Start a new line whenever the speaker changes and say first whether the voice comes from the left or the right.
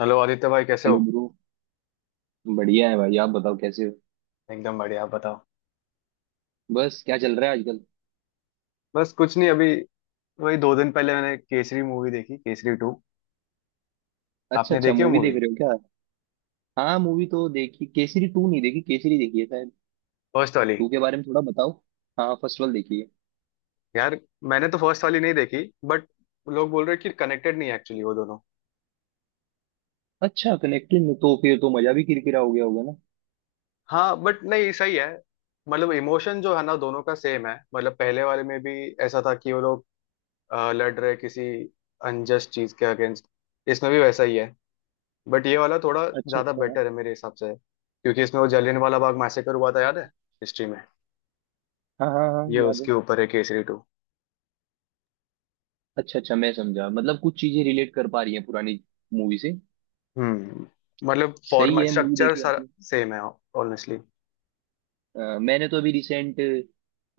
left: Hello Aditya भाई, कैसे हो।
right: Hello bro. बढ़िया है भाई, आप बताओ कैसे हो।
left: एकदम बढ़िया, आप बताओ।
right: बस क्या चल रहा है आजकल।
left: बस कुछ नहीं अभी, वही 2 दिन पहले मैंने केसरी मूवी देखी, केसरी टू।
right: अच्छा
left: आपने
right: अच्छा,
left: देखी हो
right: मूवी देख
left: मूवी?
right: रहे हो क्या। हाँ, मूवी तो देखी। केसरी टू नहीं देखी, केसरी देखी है शायद।
left: फर्स्ट वाली?
right: टू के बारे में थोड़ा बताओ। हाँ, फर्स्ट वाला देखी है।
left: यार, मैंने तो फर्स्ट वाली नहीं देखी, बट लोग बोल रहे हैं कि कनेक्टेड नहीं है एक्चुअली वो दोनों।
right: अच्छा, कनेक्टेड में तो फिर तो मजा भी किरकिरा हो गया होगा ना।
left: हाँ, बट नहीं, सही है। मतलब इमोशन जो है ना, दोनों का सेम है। मतलब पहले वाले में भी ऐसा था कि वो लोग लड़ रहे किसी अनजस्ट चीज के अगेंस्ट। इसमें भी वैसा ही है। बट ये वाला थोड़ा
right: अच्छा
left: ज्यादा
right: अच्छा।
left: बेटर है मेरे हिसाब से, क्योंकि इसमें वो जलियांवाला बाग मैसेकर हुआ था, याद है, हिस्ट्री में।
right: हाँ हाँ हाँ हाँ,
left: ये
right: याद है।
left: उसके ऊपर है केसरी टू।
right: अच्छा अच्छा, मैं समझा। मतलब कुछ चीजें रिलेट कर पा रही हैं पुरानी मूवी से।
left: हम्म। मतलब
right: सही
left: फॉर्मेट,
right: है। मूवी
left: स्ट्रक्चर
right: देखी
left: सारा
right: आपने।
left: सेम है, ऑनेस्टली।
right: मैंने तो अभी रिसेंट,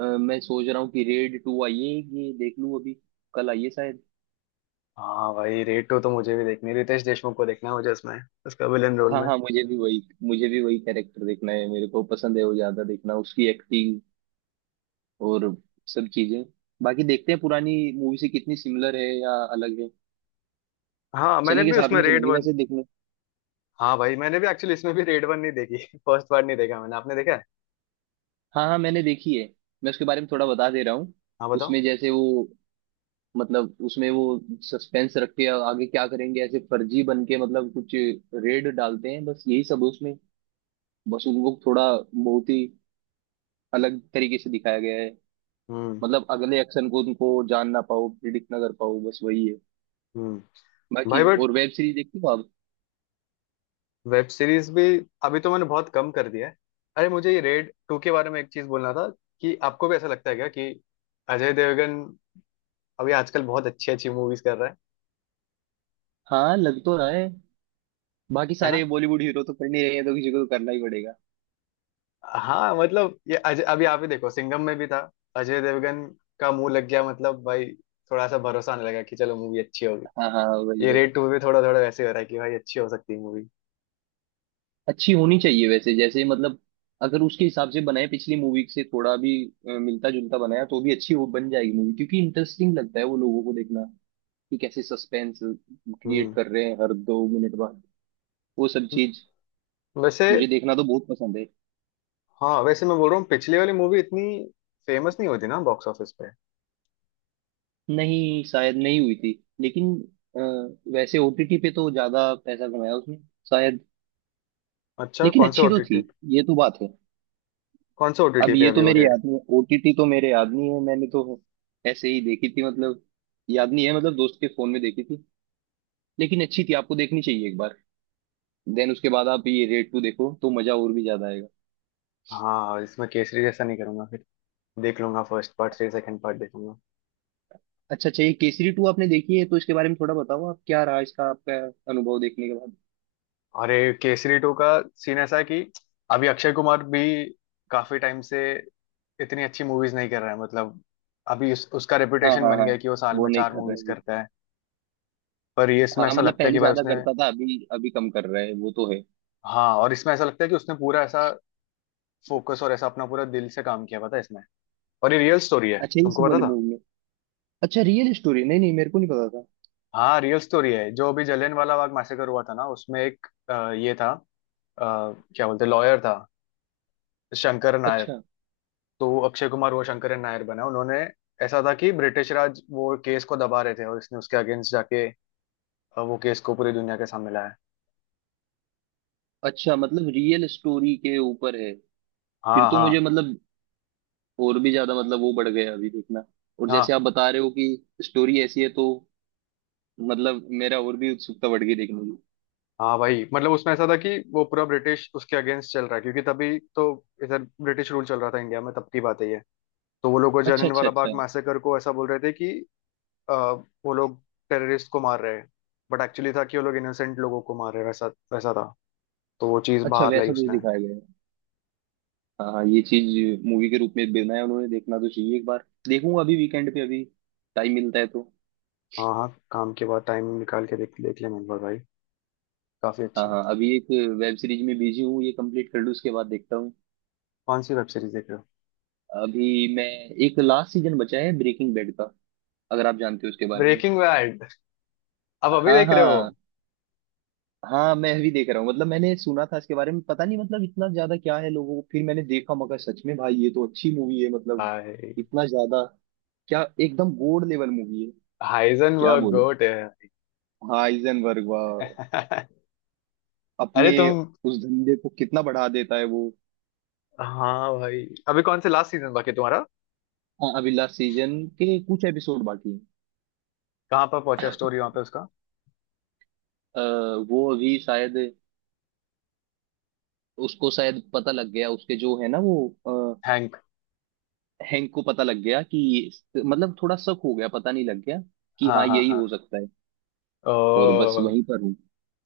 right: मैं सोच रहा हूँ कि रेड टू आई है, ये देख लूँ अभी। कल आई है शायद।
left: हाँ भाई, रेड टू तो मुझे भी देखनी है, रितेश देशमुख को देखना है मुझे उसमें, उसका विलन रोल
right: हाँ
left: में।
right: हाँ, मुझे भी वही। मुझे भी वही कैरेक्टर देखना है, मेरे को पसंद है वो ज्यादा देखना, उसकी एक्टिंग और सब चीजें। बाकी देखते हैं पुरानी मूवी से कितनी सिमिलर है या अलग है।
left: हाँ, मैंने
right: चलेंगे,
left: भी
right: साथ
left: उसमें
right: में
left: रेड
right: चलेंगे
left: वन।
right: वैसे देखने।
left: हाँ भाई, मैंने भी एक्चुअली इसमें भी रेड वन नहीं देखी फर्स्ट पार्ट नहीं देखा मैंने, आपने देखा है?
right: हाँ हाँ, मैंने देखी है। मैं उसके बारे में थोड़ा बता दे रहा हूँ।
left: हाँ बताओ।
right: उसमें जैसे वो, मतलब उसमें वो सस्पेंस रख के आगे क्या करेंगे, ऐसे फर्जी बन के मतलब कुछ रेड डालते हैं, बस यही सब है उसमें। बस उनको थोड़ा बहुत ही अलग तरीके से दिखाया गया है।
left: हम्म।
right: मतलब अगले एक्शन को उनको जान ना पाओ, प्रिडिक्ट ना कर पाओ, बस वही है।
left: हम्म।
right: बाकी
left: भाई, बट
right: और वेब सीरीज देखती हो आप।
left: वेब सीरीज भी अभी तो मैंने बहुत कम कर दिया है। अरे मुझे ये रेड टू के बारे में एक चीज बोलना था, कि आपको भी ऐसा लगता है क्या कि अजय देवगन अभी आजकल बहुत अच्छी अच्छी मूवीज कर रहा है?
right: हाँ, लग तो रहा है। बाकी
left: है
right: सारे
left: ना।
right: बॉलीवुड हीरो तो कर नहीं रहे हैं, तो किसी को तो करना ही पड़ेगा।
left: हाँ मतलब, ये अजय, अभी आप ही देखो, सिंघम में भी था अजय देवगन, का मुंह लग गया, मतलब भाई, थोड़ा सा भरोसा आने लगा कि चलो मूवी अच्छी होगी।
right: हाँ हाँ, वही
left: ये
right: वही।
left: रेड टू भी थोड़ा थोड़ा वैसे हो रहा है कि भाई अच्छी हो सकती है मूवी।
right: अच्छी होनी चाहिए वैसे, जैसे मतलब अगर उसके हिसाब से बनाए, पिछली मूवी से थोड़ा भी मिलता जुलता बनाया तो भी अच्छी हो बन जाएगी मूवी, क्योंकि इंटरेस्टिंग लगता है वो लोगों को देखना कि कैसे सस्पेंस क्रिएट
left: हम्म।
right: कर रहे हैं हर 2 मिनट बाद, वो सब चीज।
left: वैसे।
right: मुझे देखना तो बहुत पसंद है।
left: हाँ वैसे, मैं बोल रहा हूँ, पिछली वाली मूवी इतनी फेमस नहीं होती ना बॉक्स ऑफिस पे।
right: नहीं शायद नहीं हुई थी, लेकिन वैसे ओटीटी पे तो ज्यादा पैसा कमाया उसने शायद।
left: अच्छा,
right: लेकिन
left: कौन से
right: अच्छी तो थी,
left: ओटीटी?
right: ये तो बात है।
left: कौन से ओटीटी
right: अब
left: पे
right: ये
left: अभी
right: तो
left: वो
right: मेरे
left: रेड?
right: याद नहीं, ओटीटी तो मेरे याद नहीं है। मैंने तो ऐसे ही देखी थी, मतलब याद नहीं है। मतलब दोस्त के फोन में देखी थी, लेकिन अच्छी थी। आपको देखनी चाहिए एक बार। देन उसके बाद आप ये रेड टू देखो तो मजा और भी ज्यादा आएगा।
left: हाँ, इसमें केसरी जैसा नहीं करूंगा फिर। देख लूंगा फर्स्ट पार्ट, फिर सेकंड पार्ट देखूंगा।
right: अच्छा अच्छा, ये केसरी टू आपने देखी है तो इसके बारे में थोड़ा बताओ, आप क्या रहा इसका आपका अनुभव देखने के बाद।
left: अरे केसरी टू का सीन ऐसा है कि अभी अक्षय कुमार भी काफी टाइम से इतनी अच्छी मूवीज नहीं कर रहा है, मतलब अभी उसका
right: हाँ
left: रेपुटेशन
right: हाँ
left: बन
right: हाँ,
left: गया है कि वो साल
right: वो
left: में
right: नहीं
left: चार
right: कर
left: मूवीज
right: रहे।
left: करता है। पर ये इसमें
right: हाँ,
left: ऐसा
right: मतलब
left: लगता है
right: पहले
left: कि भाई
right: ज्यादा
left: उसने।
right: करता था, अभी अभी कम कर रहा है वो तो है।
left: हाँ, और इसमें ऐसा लगता है कि उसने पूरा ऐसा फोकस और ऐसा अपना पूरा दिल से काम किया, पता है इसमें। और ये रियल स्टोरी है,
right: अच्छा, इस
left: तुमको पता
right: वाले
left: था?
right: मूवी में। अच्छा, रियल स्टोरी, नहीं नहीं मेरे को नहीं पता था।
left: हाँ रियल स्टोरी है, जो अभी जलियांवाला बाग मैसेकर हुआ था ना, उसमें एक ये था, अ, क्या बोलते, लॉयर था, शंकर नायर।
right: अच्छा
left: तो अक्षय कुमार वो शंकर नायर बना उन्होंने। ऐसा था कि ब्रिटिश राज वो केस को दबा रहे थे और इसने उसके अगेंस्ट जाके वो केस को पूरी दुनिया के सामने लाया।
right: अच्छा, मतलब रियल स्टोरी के ऊपर है। फिर
left: हाँ
right: तो
left: हाँ
right: मुझे मतलब और भी ज्यादा, मतलब वो बढ़ गया अभी देखना। और जैसे
left: हाँ।
right: आप बता रहे हो कि स्टोरी ऐसी है तो, मतलब मेरा और भी उत्सुकता बढ़ गई देखने की।
left: हाँ भाई, मतलब उसमें ऐसा था कि वो पूरा ब्रिटिश उसके अगेंस्ट चल रहा है, क्योंकि तभी तो इधर ब्रिटिश रूल चल रहा था इंडिया में, तब की बात है ये। तो वो लोग, वो
right: अच्छा अच्छा
left: जलियांवाला बाग
right: अच्छा।
left: मैसेकर को ऐसा बोल रहे थे कि अ, वो लोग टेररिस्ट को मार रहे हैं, बट एक्चुअली था कि वो लोग इनोसेंट लोगों को मार रहे हैं, वैसा वैसा था। तो वो चीज़
right: अच्छा,
left: बाहर लाई
right: वैसा कुछ
left: उसने।
right: दिखाया गया है। हाँ हाँ, ये चीज मूवी के रूप में बनाया उन्होंने। देखना तो चाहिए, एक बार देखूंगा अभी वीकेंड पे, अभी टाइम मिलता है तो।
left: हाँ हाँ, काम के बाद टाइम निकाल के देख देख लिया, मैंने बोला, भाई काफी
right: हाँ
left: अच्छी है।
right: हाँ, अभी एक वेब सीरीज में बिजी हूँ। ये कंप्लीट कर लूँ उसके बाद देखता हूँ।
left: कौन सी वेब सीरीज देख रहे हो?
right: अभी मैं, एक लास्ट सीजन बचा है ब्रेकिंग बैड का, अगर आप जानते हो उसके बारे में।
left: Breaking Bad? अब अभी
right: हाँ
left: देख रहे हो?
right: हाँ। हाँ मैं अभी देख रहा हूँ। मतलब मैंने सुना था इसके बारे में, पता नहीं मतलब इतना ज्यादा क्या है लोगों को, फिर मैंने देखा मगर सच में भाई ये तो अच्छी मूवी है। मतलब
left: हाय,
right: इतना ज्यादा क्या, एकदम गोल्ड लेवल मूवी है। क्या
left: हाइजनबर्ग
right: बोले।
left: गोट है
right: हाँ, हाइजेनबर्ग, वाह। अपने
left: अरे तुम।
right: उस धंधे को कितना बढ़ा देता है वो।
left: हाँ भाई, अभी कौन से लास्ट सीजन बाकी है तुम्हारा?
right: हाँ, अभी लास्ट सीजन के कुछ एपिसोड बाकी हैं।
left: कहाँ पर पहुंचा स्टोरी वहां पे उसका?
right: अ, वो अभी शायद, उसको शायद पता लग गया, उसके जो है ना वो, अ,
left: हैंक?
right: हैंक को पता लग गया कि मतलब थोड़ा शक हो गया, पता नहीं लग गया कि
left: हाँ
right: हाँ
left: हाँ
right: यही
left: हाँ।
right: हो सकता है।
left: ओ,
right: और बस वहीं पर हूँ।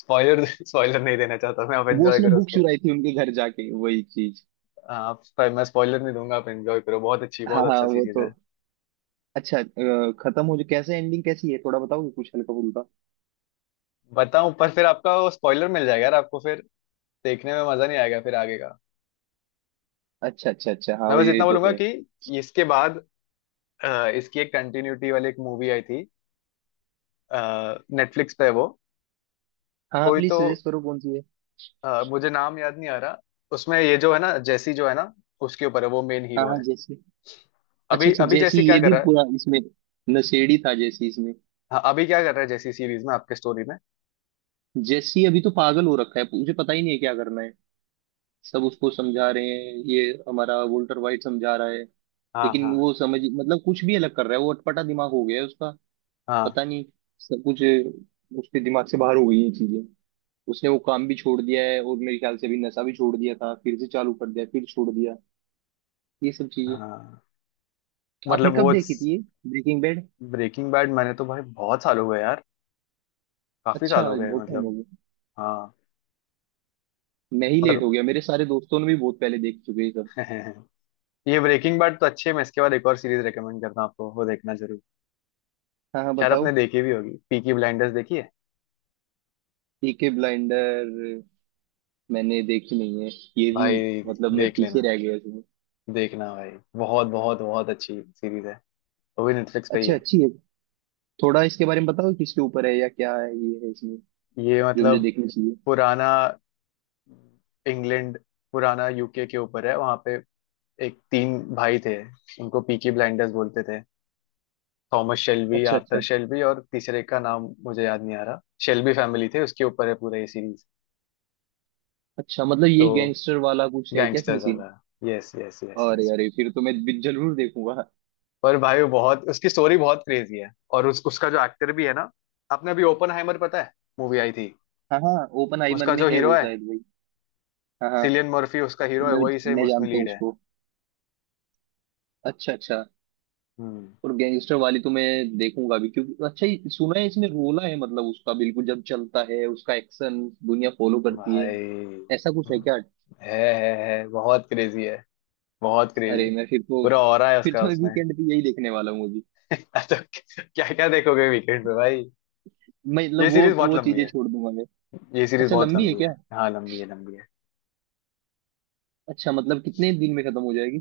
left: स्पॉइलर स्पॉइलर नहीं देना चाहता मैं, आप
right: वो
left: एंजॉय
right: उसने
left: करो
right: बुक
left: उसको।
right: चुराई थी उनके घर जाके, वही चीज।
left: आप, मैं स्पॉइलर नहीं दूंगा, आप एंजॉय करो, बहुत अच्छी, बहुत
right: हाँ हाँ,
left: अच्छा
right: वो
left: सीरीज
right: तो।
left: है।
right: अच्छा खत्म हो जो, कैसे एंडिंग कैसी है, थोड़ा बताओगे कुछ हल्का फुल्का।
left: बताऊं? पर फिर आपका वो स्पॉइलर मिल जाएगा यार, आपको फिर देखने में मजा नहीं आएगा फिर आगे का।
right: अच्छा अच्छा अच्छा, हाँ
left: मैं
right: वो
left: बस
right: ये
left: इतना
right: तो
left: बोलूंगा
right: है।
left: कि इसके बाद इसकी एक कंटिन्यूटी वाली एक मूवी आई थी, नेटफ्लिक्स पे है वो।
right: हाँ हाँ,
left: कोई
right: प्लीज
left: तो
right: सजेस्ट करो कौन सी है।
left: मुझे नाम याद नहीं आ रहा। उसमें ये जो है ना, जैसी, जो है ना, उसके ऊपर है, वो मेन
right: हाँ
left: हीरो
right: हाँ,
left: है।
right: जैसी। अच्छा
left: अभी
right: अच्छा,
left: अभी
right: जैसी
left: जैसी क्या
right: ये
left: कर
right: भी
left: रहा है?
right: पूरा इसमें नशेड़ी था जैसी, इसमें।
left: हाँ, अभी क्या कर रहा है जैसी सीरीज में, आपके स्टोरी में?
right: जैसी अभी तो पागल हो रखा है, मुझे पता ही नहीं है क्या करना है। सब उसको समझा रहे हैं, ये हमारा वोल्टर वाइट समझा रहा है,
left: हाँ
right: लेकिन
left: हाँ
right: वो समझ, मतलब कुछ भी अलग कर रहा है वो, अटपटा दिमाग हो गया है उसका,
left: हाँ
right: पता नहीं। सब कुछ उसके दिमाग से बाहर हो गई है चीजें। उसने वो काम भी छोड़ दिया है, और मेरे ख्याल से अभी नशा भी छोड़ दिया था फिर से चालू कर दिया, फिर छोड़ दिया, ये सब चीजें।
left: हाँ। मतलब
right: आपने
left: वो
right: कब देखी थी ये ब्रेकिंग बैड।
left: ब्रेकिंग बैड, मैंने तो भाई बहुत साल हो गए यार, काफी साल
right: अच्छा
left: हो गए
right: बहुत टाइम हो
left: मतलब।
right: गया।
left: हाँ।
right: मैं ही
left: पर
right: लेट हो गया, मेरे सारे दोस्तों ने भी बहुत पहले देख चुके हैं ये सब।
left: ये ब्रेकिंग बैड तो अच्छे, मैं इसके बाद एक और सीरीज रेकमेंड करता हूँ आपको, वो देखना जरूर।
right: हाँ हाँ
left: शायद
right: बताओ।
left: आपने देखी भी होगी, पीकी ब्लाइंडर्स देखी है?
right: पीके ब्लाइंडर, मैंने देखी नहीं है ये भी।
left: भाई,
right: मतलब मैं
left: देख
right: पीछे
left: लेना,
right: रह गया इसमें।
left: देखना भाई, बहुत बहुत बहुत अच्छी सीरीज है, वो भी नेटफ्लिक्स पे ही
right: अच्छा,
left: है।
right: अच्छी है। थोड़ा इसके बारे में बताओ, किसके ऊपर है या क्या है ये, है इसमें
left: ये
right: जो मुझे
left: मतलब
right: देखनी चाहिए।
left: पुराना इंग्लैंड, पुराना यूके के ऊपर है, वहां पे एक तीन भाई थे, उनको पीकी ब्लाइंडर्स बोलते थे। थॉमस शेल्बी,
right: अच्छा अच्छा
left: आर्थर शेल्बी और तीसरे का नाम मुझे याद नहीं आ रहा। शेल्बी फैमिली थे, उसके ऊपर है पूरा ये सीरीज।
right: अच्छा, मतलब
left: तो
right: ये गैंगस्टर वाला कुछ है क्या इसमें
left: गैंगस्टर्स
right: सीन।
left: वाला, यस यस यस
right: अरे
left: यस।
right: अरे फिर तो मैं भी जरूर देखूंगा।
left: पर भाई वो बहुत, उसकी स्टोरी बहुत क्रेजी है, और उस उसका जो एक्टर भी है ना, आपने अभी ओपनहाइमर पता है मूवी आई थी,
right: हाँ हाँ, ओपन आइमर
left: उसका
right: में
left: जो
right: है
left: हीरो
right: वो
left: है,
right: शायद भाई। हाँ हाँ।
left: सिलियन मर्फी उसका हीरो है,
right: मैं
left: वही सेम
right: मैं
left: उसमें
right: जानता हूँ
left: लीड है।
right: उसको। अच्छा अच्छा।
left: हम्म।
right: और गैंगस्टर वाली तो मैं देखूंगा भी, क्योंकि अच्छा ये सुना है इसमें रोला है, मतलब उसका बिल्कुल जब चलता है उसका एक्शन, दुनिया फॉलो करती है,
left: भाई
right: ऐसा कुछ है क्या।
left: है है बहुत क्रेजी है, बहुत क्रेजी,
right: अरे मैं फिर तो,
left: पूरा ऑरा है
right: फिर
left: उसका
right: तो
left: उसमें
right: वीकेंड पे यही देखने वाला हूँ।
left: तो क्या क्या देखोगे वीकेंड पे भाई?
right: मैं मतलब
left: ये सीरीज बहुत
right: वो
left: लंबी
right: चीजें
left: है,
right: छोड़ दूंगा मैं।
left: ये सीरीज
right: अच्छा,
left: बहुत
right: लंबी है
left: लंबी
right: क्या।
left: है, हाँ लंबी है, लंबी है।
right: अच्छा मतलब कितने दिन में खत्म हो जाएगी,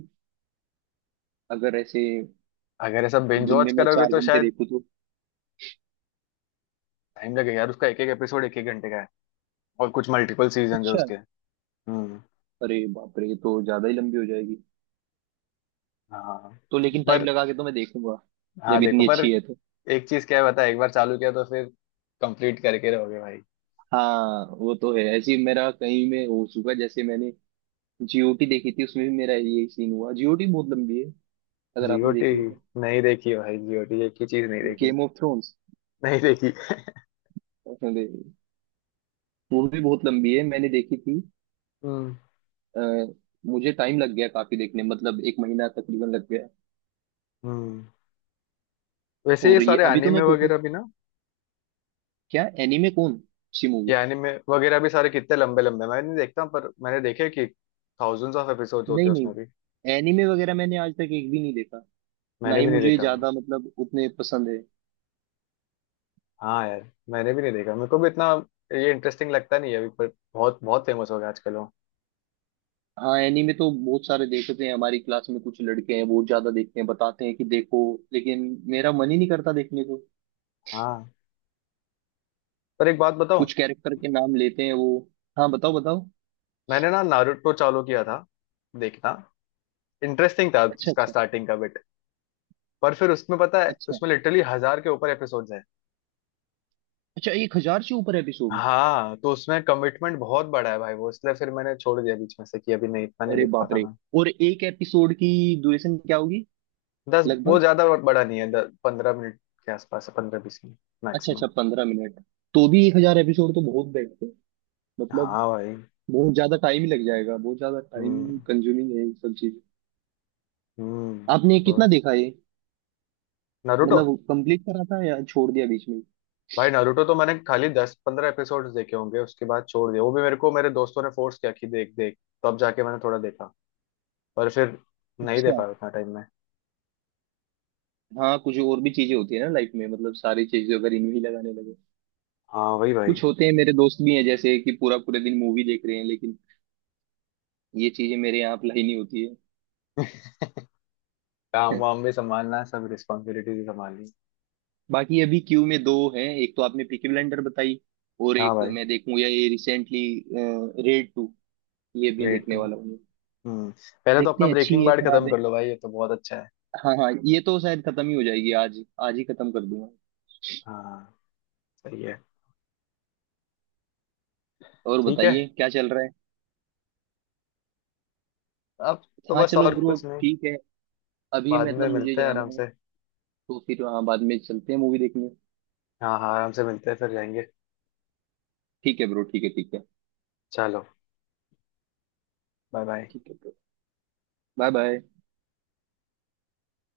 right: अगर ऐसे
left: अगर ऐसा बिंज
right: दिन
left: वॉच
right: में मैं
left: करोगे
right: चार
left: तो
right: घंटे
left: शायद
right: देखूँ तो।
left: टाइम लगेगा यार, उसका एक एक एपिसोड एक एक घंटे का है, और कुछ मल्टीपल सीजन है
right: अच्छा।
left: उसके। हम्म।
right: अरे बाप रे, ये तो ज्यादा ही लंबी हो जाएगी।
left: हाँ
right: तो लेकिन टाइम
left: पर,
right: लगा के तो मैं देखूंगा,
left: हाँ
right: जब
left: देखो,
right: इतनी
left: पर
right: अच्छी है तो।
left: एक चीज क्या है, बता, एक बार चालू किया तो फिर कंप्लीट करके रहोगे भाई।
right: हाँ वो तो है, ऐसे ही मेरा कहीं में हो चुका है। जैसे मैंने जीओटी देखी थी, उसमें भी मेरा यही सीन हुआ। जीओटी बहुत लंबी है, अगर आपने
left: जीओटी?
right: देखी हो तो।
left: नहीं देखी है भाई, जीओटी एक ही चीज नहीं देखी,
right: गेम ऑफ थ्रोन्स।
left: नहीं देखी।
right: अरे, वो भी बहुत लंबी है, मैंने देखी थी।
left: हम्म।
right: अ, मुझे टाइम लग गया काफी देखने में, मतलब 1 महीना तकरीबन लग गया।
left: हम्म। वैसे
right: हो
left: ये
right: रही है
left: सारे
right: अभी तो
left: एनिमे
right: मैं देखे,
left: वगैरह भी ना,
right: क्या एनीमे, कौन सी मूवी।
left: ये एनिमे वगैरह भी सारे कितने लंबे लंबे, मैं नहीं देखता, पर मैंने देखे कि थाउजेंड्स ऑफ एपिसोड्स होते
right: नहीं
left: हैं
right: नहीं,
left: उसमें भी।
right: एनीमे वगैरह मैंने आज तक एक भी नहीं देखा। ना
left: मैंने
right: ही
left: भी नहीं
right: मुझे
left: देखा भाई।
right: ज्यादा, मतलब उतने पसंद है।
left: हाँ यार, मैंने भी नहीं देखा, मेरे को भी इतना ये इंटरेस्टिंग लगता नहीं है अभी, पर बहुत बहुत फेमस हो गया आजकल वो।
right: हाँ एनीमे तो बहुत सारे देखते हैं, हमारी क्लास में कुछ लड़के हैं बहुत ज्यादा देखते हैं, बताते हैं कि देखो, लेकिन मेरा मन ही नहीं करता देखने को।
left: हाँ, पर एक बात बताऊं,
right: कुछ कैरेक्टर के नाम लेते हैं वो। हाँ बताओ बताओ।
left: मैंने ना नारुतो चालू किया था देखना, इंटरेस्टिंग था
right: अच्छा
left: उसका
right: अच्छा।
left: स्टार्टिंग का बिट। पर फिर उसमें पता है,
right: अच्छा,
left: उसमें लिटरली 1000 के ऊपर एपिसोड।
right: अच्छा एक हजार से ऊपर एपिसोड।
left: हाँ, तो उसमें कमिटमेंट बहुत बड़ा है भाई वो, इसलिए फिर मैंने छोड़ दिया बीच में से कि अभी नहीं, इतना नहीं
right: अरे
left: देख
right: बाप
left: पाता
right: रे।
left: मैं।
right: और एक एपिसोड की ड्यूरेशन क्या होगी
left: दस, वो
right: लगभग।
left: ज्यादा बड़ा नहीं है, 10-15 मिनट के आसपास है, 15-20 मिनट
right: अच्छा अच्छा,
left: मैक्सिमम।
right: 15 मिनट तो भी 1000 एपिसोड तो बहुत बेस्ट है। मतलब
left: हाँ भाई।
right: बहुत ज्यादा टाइम ही लग जाएगा, बहुत ज्यादा टाइम
left: हम्म।
right: कंज्यूमिंग है ये सब चीज।
left: हम्म।
right: आपने
left: तो
right: कितना देखा ये,
left: नारुतो,
right: मतलब कंप्लीट करा था या छोड़ दिया बीच में।
left: भाई नारुतो तो मैंने खाली 10-15 एपिसोड्स देखे होंगे, उसके बाद छोड़ दिया। वो भी मेरे को मेरे दोस्तों ने फोर्स किया कि देख देख, तो अब जाके मैंने थोड़ा देखा। पर फिर नहीं दे
right: अच्छा।
left: पाया उतना टाइम में।
right: हाँ कुछ और भी चीजें होती है ना लाइफ में, मतलब सारी चीजें अगर इनमें ही लगाने लगे।
left: हाँ वही भाई
right: कुछ होते हैं, मेरे दोस्त भी हैं जैसे कि पूरा पूरे दिन मूवी देख रहे हैं, लेकिन ये चीजें मेरे यहाँ अप्लाई नहीं होती
left: काम
right: है।
left: वाम भी संभालना है, सब रिस्पॉन्सिबिलिटीज भी संभालनी है।
right: बाकी अभी क्यू में दो हैं, एक तो आपने पीकी ब्लाइंडर बताई, और
left: हाँ
right: एक
left: भाई।
right: मैं देखूंगा ये रिसेंटली, रेड टू, ये भी
left: ग्रेट।
right: देखने वाला हूँ मैं।
left: हम्म। पहले तो
right: देखते
left: अपना
right: हैं अच्छी
left: ब्रेकिंग
right: है
left: बैड
right: खराब।
left: खत्म कर लो भाई, ये तो बहुत अच्छा है।
right: हाँ हाँ, ये तो शायद खत्म ही हो जाएगी आज ही, आज ही खत्म कर दूंगा।
left: हाँ, सही है।
right: और
left: ठीक है
right: बताइए क्या चल रहा है।
left: अब, तो
right: हाँ
left: बस
right: चलो
left: और
right: ब्रो,
left: कुछ नहीं।
right: ठीक है, अभी
left: बाद में
right: मतलब मुझे
left: मिलते हैं
right: जाना
left: आराम
right: है,
left: से।
right: तो फिर हाँ बाद में चलते हैं मूवी देखने।
left: हाँ हाँ आराम से मिलते हैं, फिर जाएंगे।
right: ठीक है ब्रो, ठीक है, ठीक है।
left: चलो, बाय बाय।
right: ठीक है ब्रो, बाय बाय।